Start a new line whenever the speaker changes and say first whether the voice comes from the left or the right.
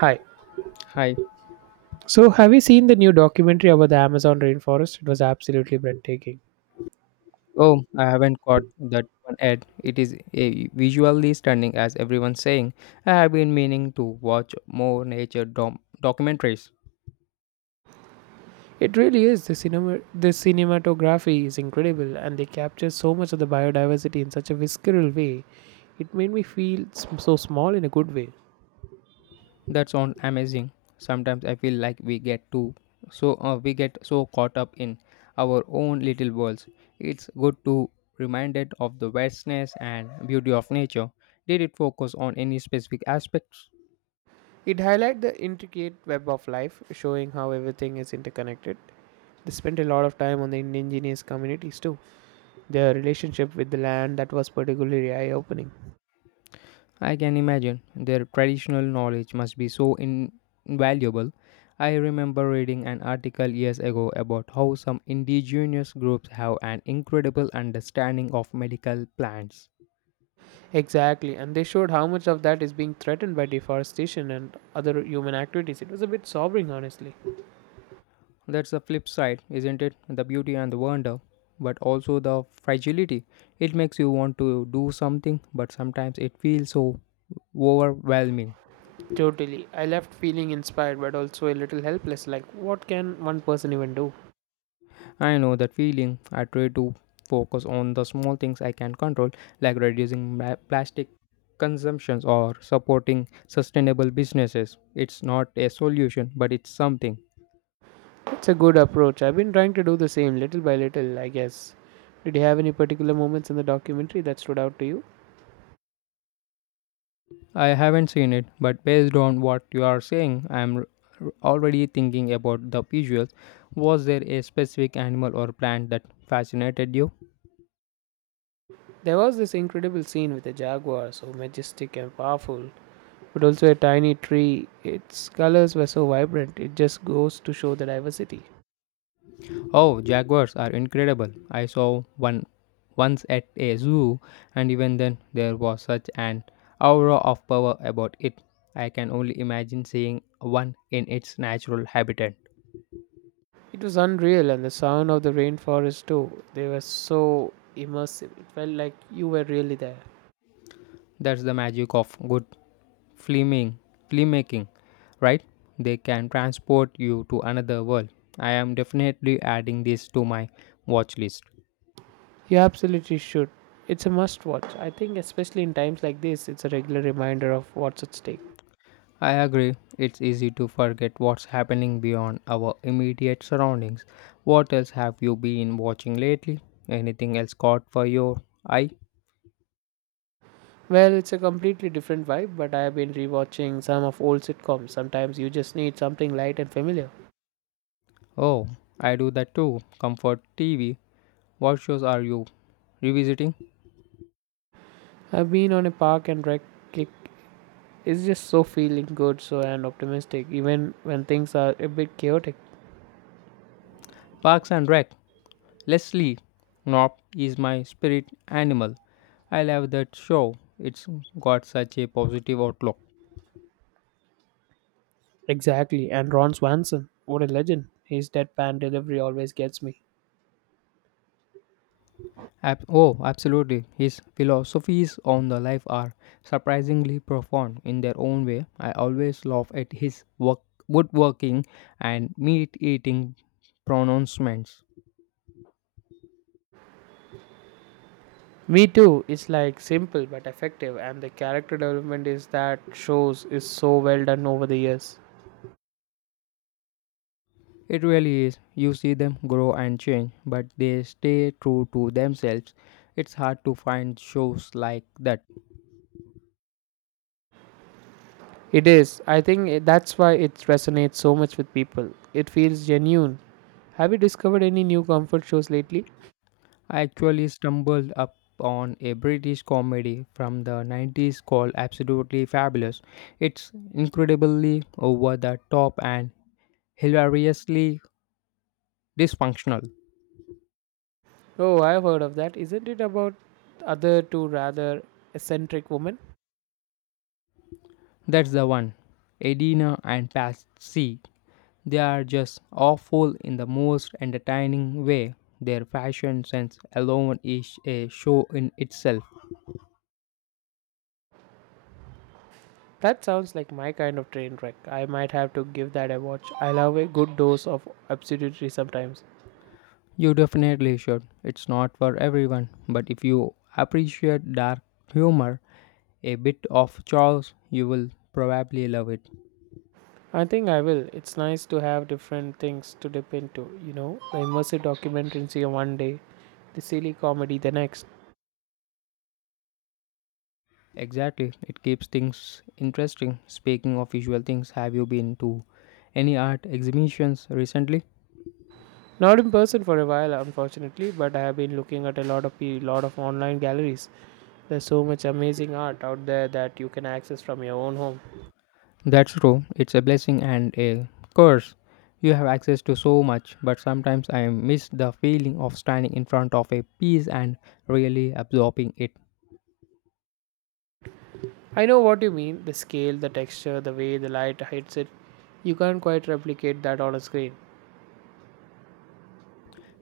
right: Hi.
left: Hi.
right: So, have you seen the new documentary about the Amazon rainforest? It was absolutely breathtaking.
left: Oh, I haven't caught that one ad. It is a visually stunning, as everyone's saying. I have been meaning to watch more nature documentaries.
right: It really is. The cinematography is incredible, and they capture so much of the biodiversity in such a visceral way. It made me feel so small in a good way.
left: That sounds amazing. Sometimes I feel like we get too so we get so caught up in our own little worlds. It's good to reminded of the vastness and beauty of nature. Did it focus on any specific aspects?
right: It highlighted the intricate web of life, showing how everything is interconnected. They spent a lot of time on the indigenous communities too. Their relationship with the land, that was particularly eye-opening.
left: I can imagine their traditional knowledge must be so invaluable. I remember reading an article years ago about how some indigenous groups have an incredible understanding of medical plants.
right: Exactly, and they showed how much of that is being threatened by deforestation and other human activities. It was a bit sobering, honestly.
left: That's the flip side, isn't it? The beauty and the wonder, but also the fragility. It makes you want to do something, but sometimes it feels so overwhelming.
right: Totally. I left feeling inspired but also a little helpless, like, what can one person even do?
left: I know that feeling. I try to focus on the small things I can control, like reducing plastic consumptions or supporting sustainable businesses. It's not a solution, but it's something.
right: It's a good approach. I've been trying to do the same, little by little, I guess. Did you have any particular moments in the documentary that stood out to you?
left: I haven't seen it, but based on what you are saying, already thinking about the visuals. Was there a specific animal or plant that fascinated you?
right: There was this incredible scene with a jaguar, so majestic and powerful, but also a tiny tree. Its colors were so vibrant, it just goes to show the diversity.
left: Oh, jaguars are incredible. I saw one once at a zoo, and even then, there was such an aura of power about it. I can only imagine seeing one in its natural habitat.
right: It was unreal, and the sound of the rainforest too. They were so immersive. It felt like you were really there.
left: That's the magic of good filming, filmmaking, right? They can transport you to another world. I am definitely adding this to my watch list.
right: You absolutely should. It's a must watch. I think, especially in times like this, it's a regular reminder of what's at stake.
left: I agree, it's easy to forget what's happening beyond our immediate surroundings. What else have you been watching lately? Anything else caught for your eye?
right: Well, it's a completely different vibe, but I have been rewatching some of old sitcoms. Sometimes you just need something light and familiar.
left: Oh, I do that too. Comfort TV. What shows are you revisiting?
right: I've been on a park and rec kick. It's just so feeling good, so and optimistic, even when things are a bit chaotic.
left: Parks and Rec. Leslie Knopp is my spirit animal. I love that show. It's got such a positive outlook.
right: Exactly. And Ron Swanson, what a legend. His deadpan delivery always gets me.
left: Oh, absolutely. His philosophies on the life are surprisingly profound in their own way. I always laugh at his woodworking and meat eating pronouncements.
right: Me too. It's like simple but effective, and the character development is that shows is so well done over the years.
left: It really is. You see them grow and change, but they stay true to themselves. It's hard to find shows like that.
right: It is. I think that's why it resonates so much with people. It feels genuine. Have you discovered any new comfort shows lately?
left: I actually stumbled upon a British comedy from the 90s called Absolutely Fabulous. It's incredibly over the top and hilariously dysfunctional.
right: Oh, I've heard of that. Isn't it about other two rather eccentric women?
left: That's the one. Edina and Patsy. They are just awful in the most entertaining way. Their fashion sense alone is a show in itself.
right: That sounds like my kind of train wreck. I might have to give that a watch. I love a good dose of absurdity sometimes.
left: You definitely should. It's not for everyone, but if you appreciate dark humor, a bit of Charles, you will probably love it.
right: I think I will. It's nice to have different things to dip into, you know, the immersive documentary one day, the silly comedy the next.
left: Exactly, it keeps things interesting. Speaking of visual things, have you been to any art exhibitions recently?
right: Not in person for a while, unfortunately, but I have been looking at a lot of online galleries. There's so much amazing art out there that you can access from your own home.
left: That's true. It's a blessing and a curse. You have access to so much, but sometimes I miss the feeling of standing in front of a piece and really absorbing it.
right: I know what you mean. The scale, the texture, the way the light hits it. You can't quite replicate that on a screen.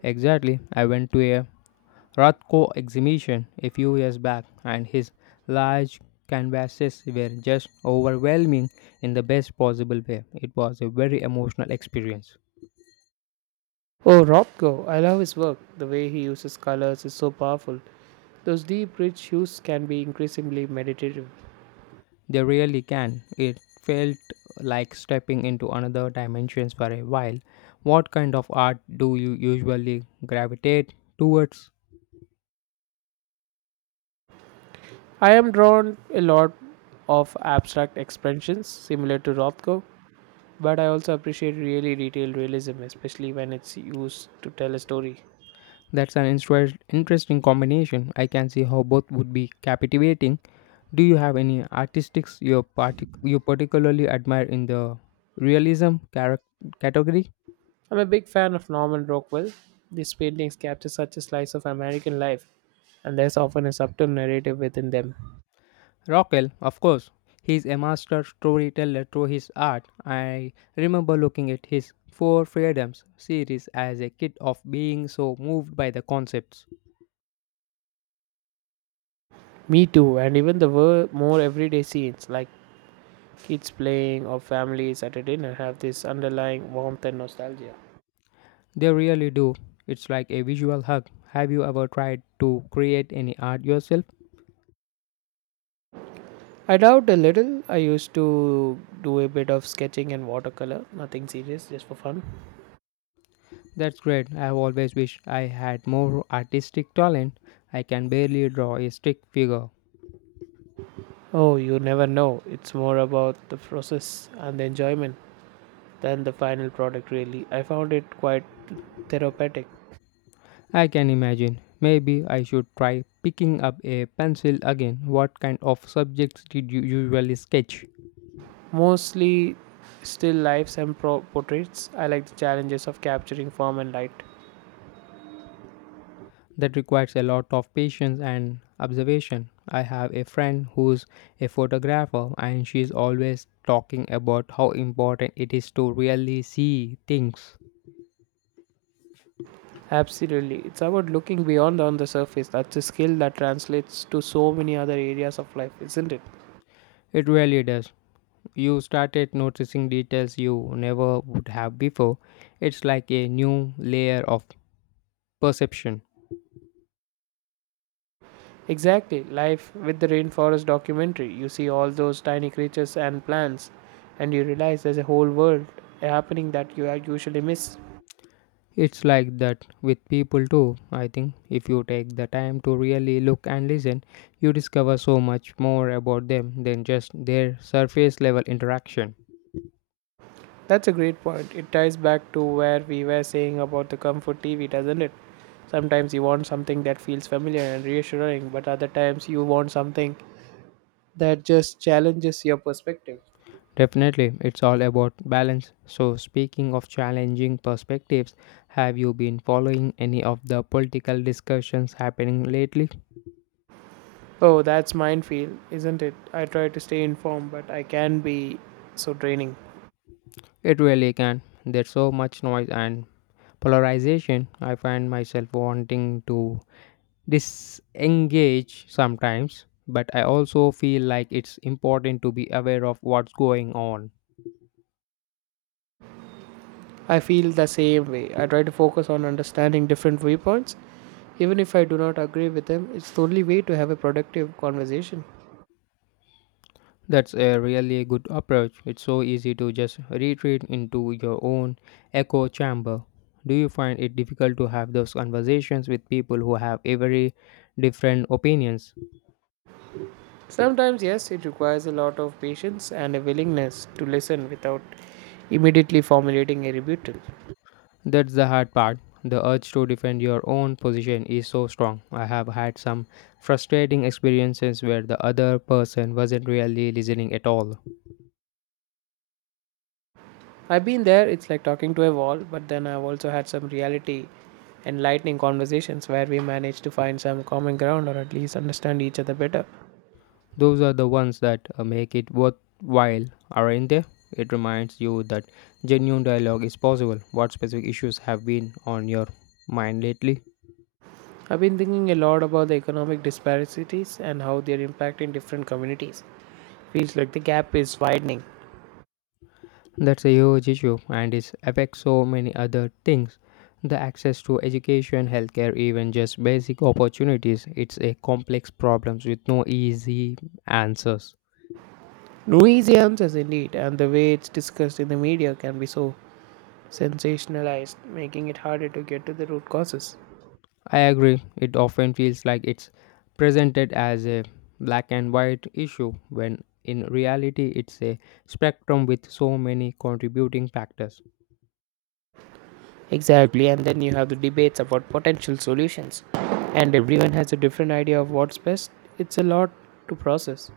left: Exactly. I went to a Rothko exhibition a few years back, and his large canvases were just overwhelming in the best possible way. It was a very emotional experience.
right: Oh, Rob Go, I love his work. The way he uses colors is so powerful. Those deep, rich hues can be increasingly meditative.
left: They really can. It felt like stepping into another dimension for a while. What kind of art do you usually gravitate towards?
right: I am drawn a lot of abstract expressions similar to Rothko, but I also appreciate really detailed realism, especially when it's used to tell a story.
left: That's an interesting combination. I can see how both would be captivating. Do you have any artistics you, you particularly admire in the realism category?
right: I'm a big fan of Norman Rockwell. These paintings capture such a slice of American life, and there's often a subtle narrative within them.
left: Rockwell, of course. He's a master storyteller through his art. I remember looking at his Four Freedoms series as a kid of being so moved by the concepts.
right: Me too, and even the more everyday scenes like kids playing, or families at a dinner have this underlying warmth and nostalgia.
left: They really do. It's like a visual hug. Have you ever tried to create any art yourself?
right: I doubt a little. I used to do a bit of sketching and watercolor, nothing serious, just for fun.
left: That's great. I've always wished I had more artistic talent. I can barely draw a stick figure.
right: Oh, you never know. It's more about the process and the enjoyment than the final product, really. I found it quite therapeutic.
left: I can imagine. Maybe I should try picking up a pencil again. What kind of subjects did you usually sketch?
right: Mostly still lifes and portraits. I like the challenges of capturing form and light.
left: That requires a lot of patience and observation. I have a friend who's a photographer and she's always talking about how important it is to really see things.
right: Absolutely. It's about looking beyond on the surface. That's a skill that translates to so many other areas of life, isn't it?
left: It really does. You started noticing details you never would have before. It's like a new layer of perception.
right: Exactly. Life with the rainforest documentary. You see all those tiny creatures and plants, and you realize there's a whole world happening that you are usually miss.
left: It's like that with people too, I think. If you take the time to really look and listen, you discover so much more about them than just their surface level interaction.
right: That's a great point. It ties back to where we were saying about the comfort TV, doesn't it? Sometimes you want something that feels familiar and reassuring, but other times you want something that just challenges your perspective.
left: Definitely, it's all about balance. So, speaking of challenging perspectives, have you been following any of the political discussions happening lately?
right: Oh, that's minefield, isn't it? I try to stay informed, but I can be so draining.
left: It really can. There's so much noise and polarization. I find myself wanting to disengage sometimes, but I also feel like it's important to be aware of what's going on.
right: I feel the same way. I try to focus on understanding different viewpoints, even if I do not agree with them. It's the only way to have a productive conversation.
left: That's a really good approach. It's so easy to just retreat into your own echo chamber. Do you find it difficult to have those conversations with people who have a very different opinions?
right: Sometimes, yes, it requires a lot of patience and a willingness to listen without immediately formulating a rebuttal.
left: That's the hard part. The urge to defend your own position is so strong. I have had some frustrating experiences where the other person wasn't really listening at all.
right: I've been there, it's like talking to a wall, but then I've also had some reality enlightening conversations where we managed to find some common ground or at least understand each other better.
left: Those are the ones that make it worthwhile, aren't they? It reminds you that genuine dialogue is possible. What specific issues have been on your mind lately?
right: I've been thinking a lot about the economic disparities and how they're impacting different communities. Feels like the gap is widening.
left: That's a huge issue and it affects so many other things. The access to education, healthcare, even just basic opportunities. It's a complex problem with no easy answers.
right: No easy answers, indeed, and the way it's discussed in the media can be so sensationalized, making it harder to get to the root causes.
left: I agree, it often feels like it's presented as a black and white issue when in reality it's a spectrum with so many contributing factors.
right: Exactly, and then you have the debates about potential solutions, and everyone has a different idea of what's best. It's a lot to process.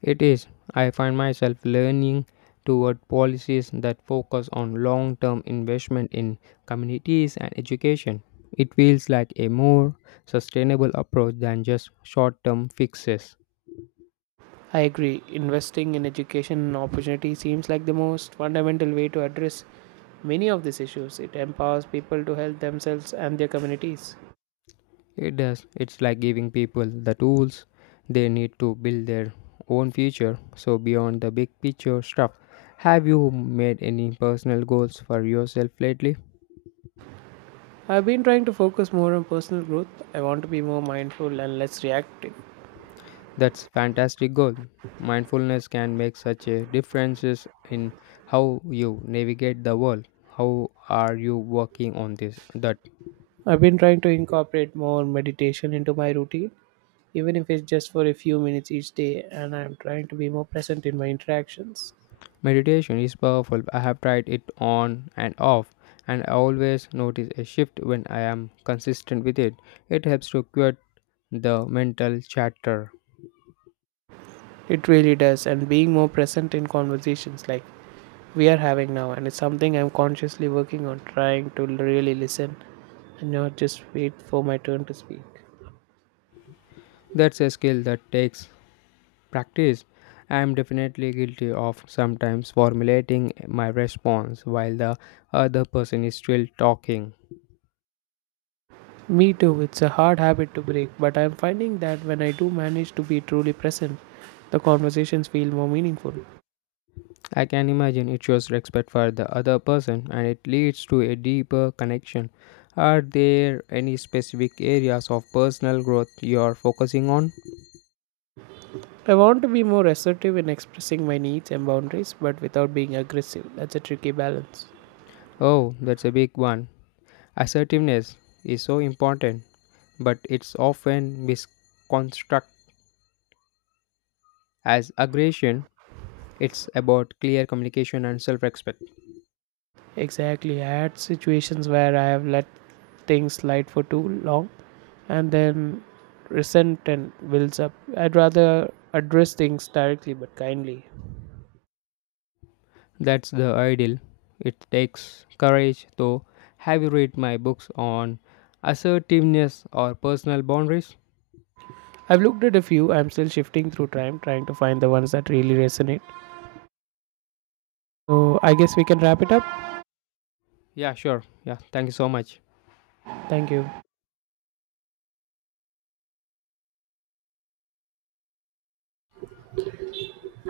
left: It is, I find myself leaning toward policies that focus on long term investment in communities and education. It feels like a more sustainable approach than just short term fixes.
right: I agree, investing in education and opportunity seems like the most fundamental way to address many of these issues. It empowers people to help themselves and their communities.
left: It does. It's like giving people the tools they need to build their own future. So, beyond the big picture stuff, have you made any personal goals for yourself lately?
right: I've been trying to focus more on personal growth. I want to be more mindful and less reactive.
left: That's fantastic goal. Mindfulness can make such a differences in how you navigate the world. How are you working on this that
right: I've been trying to incorporate more meditation into my routine, even if it's just for a few minutes each day, and I'm trying to be more present in my interactions.
left: Meditation is powerful. I have tried it on and off, and I always notice a shift when I am consistent with it. It helps to quit the mental chatter.
right: It really does, and being more present in conversations like we are having now, and it's something I'm consciously working on, trying to really listen and not just wait for my turn to speak.
left: That's a skill that takes practice. I am definitely guilty of sometimes formulating my response while the other person is still talking.
right: Me too, it's a hard habit to break, but I'm finding that when I do manage to be truly present, the conversations feel more meaningful.
left: I can imagine it shows respect for the other person and it leads to a deeper connection. Are there any specific areas of personal growth you are focusing on?
right: I want to be more assertive in expressing my needs and boundaries, but without being aggressive. That's a tricky balance.
left: Oh, that's a big one. Assertiveness is so important, but it's often misconstrued as aggression. It's about clear communication and self respect.
right: Exactly. I had situations where I have let things slide for too long and then resentment builds up. I'd rather address things directly but kindly.
left: That's the ideal. It takes courage, though. Have you read my books on assertiveness or personal boundaries?
right: I've looked at a few, I'm still shifting through time, trying to find the ones that really resonate. So I guess we can wrap it up.
left: Yeah, sure. Yeah, thank you so much.
right: Thank you.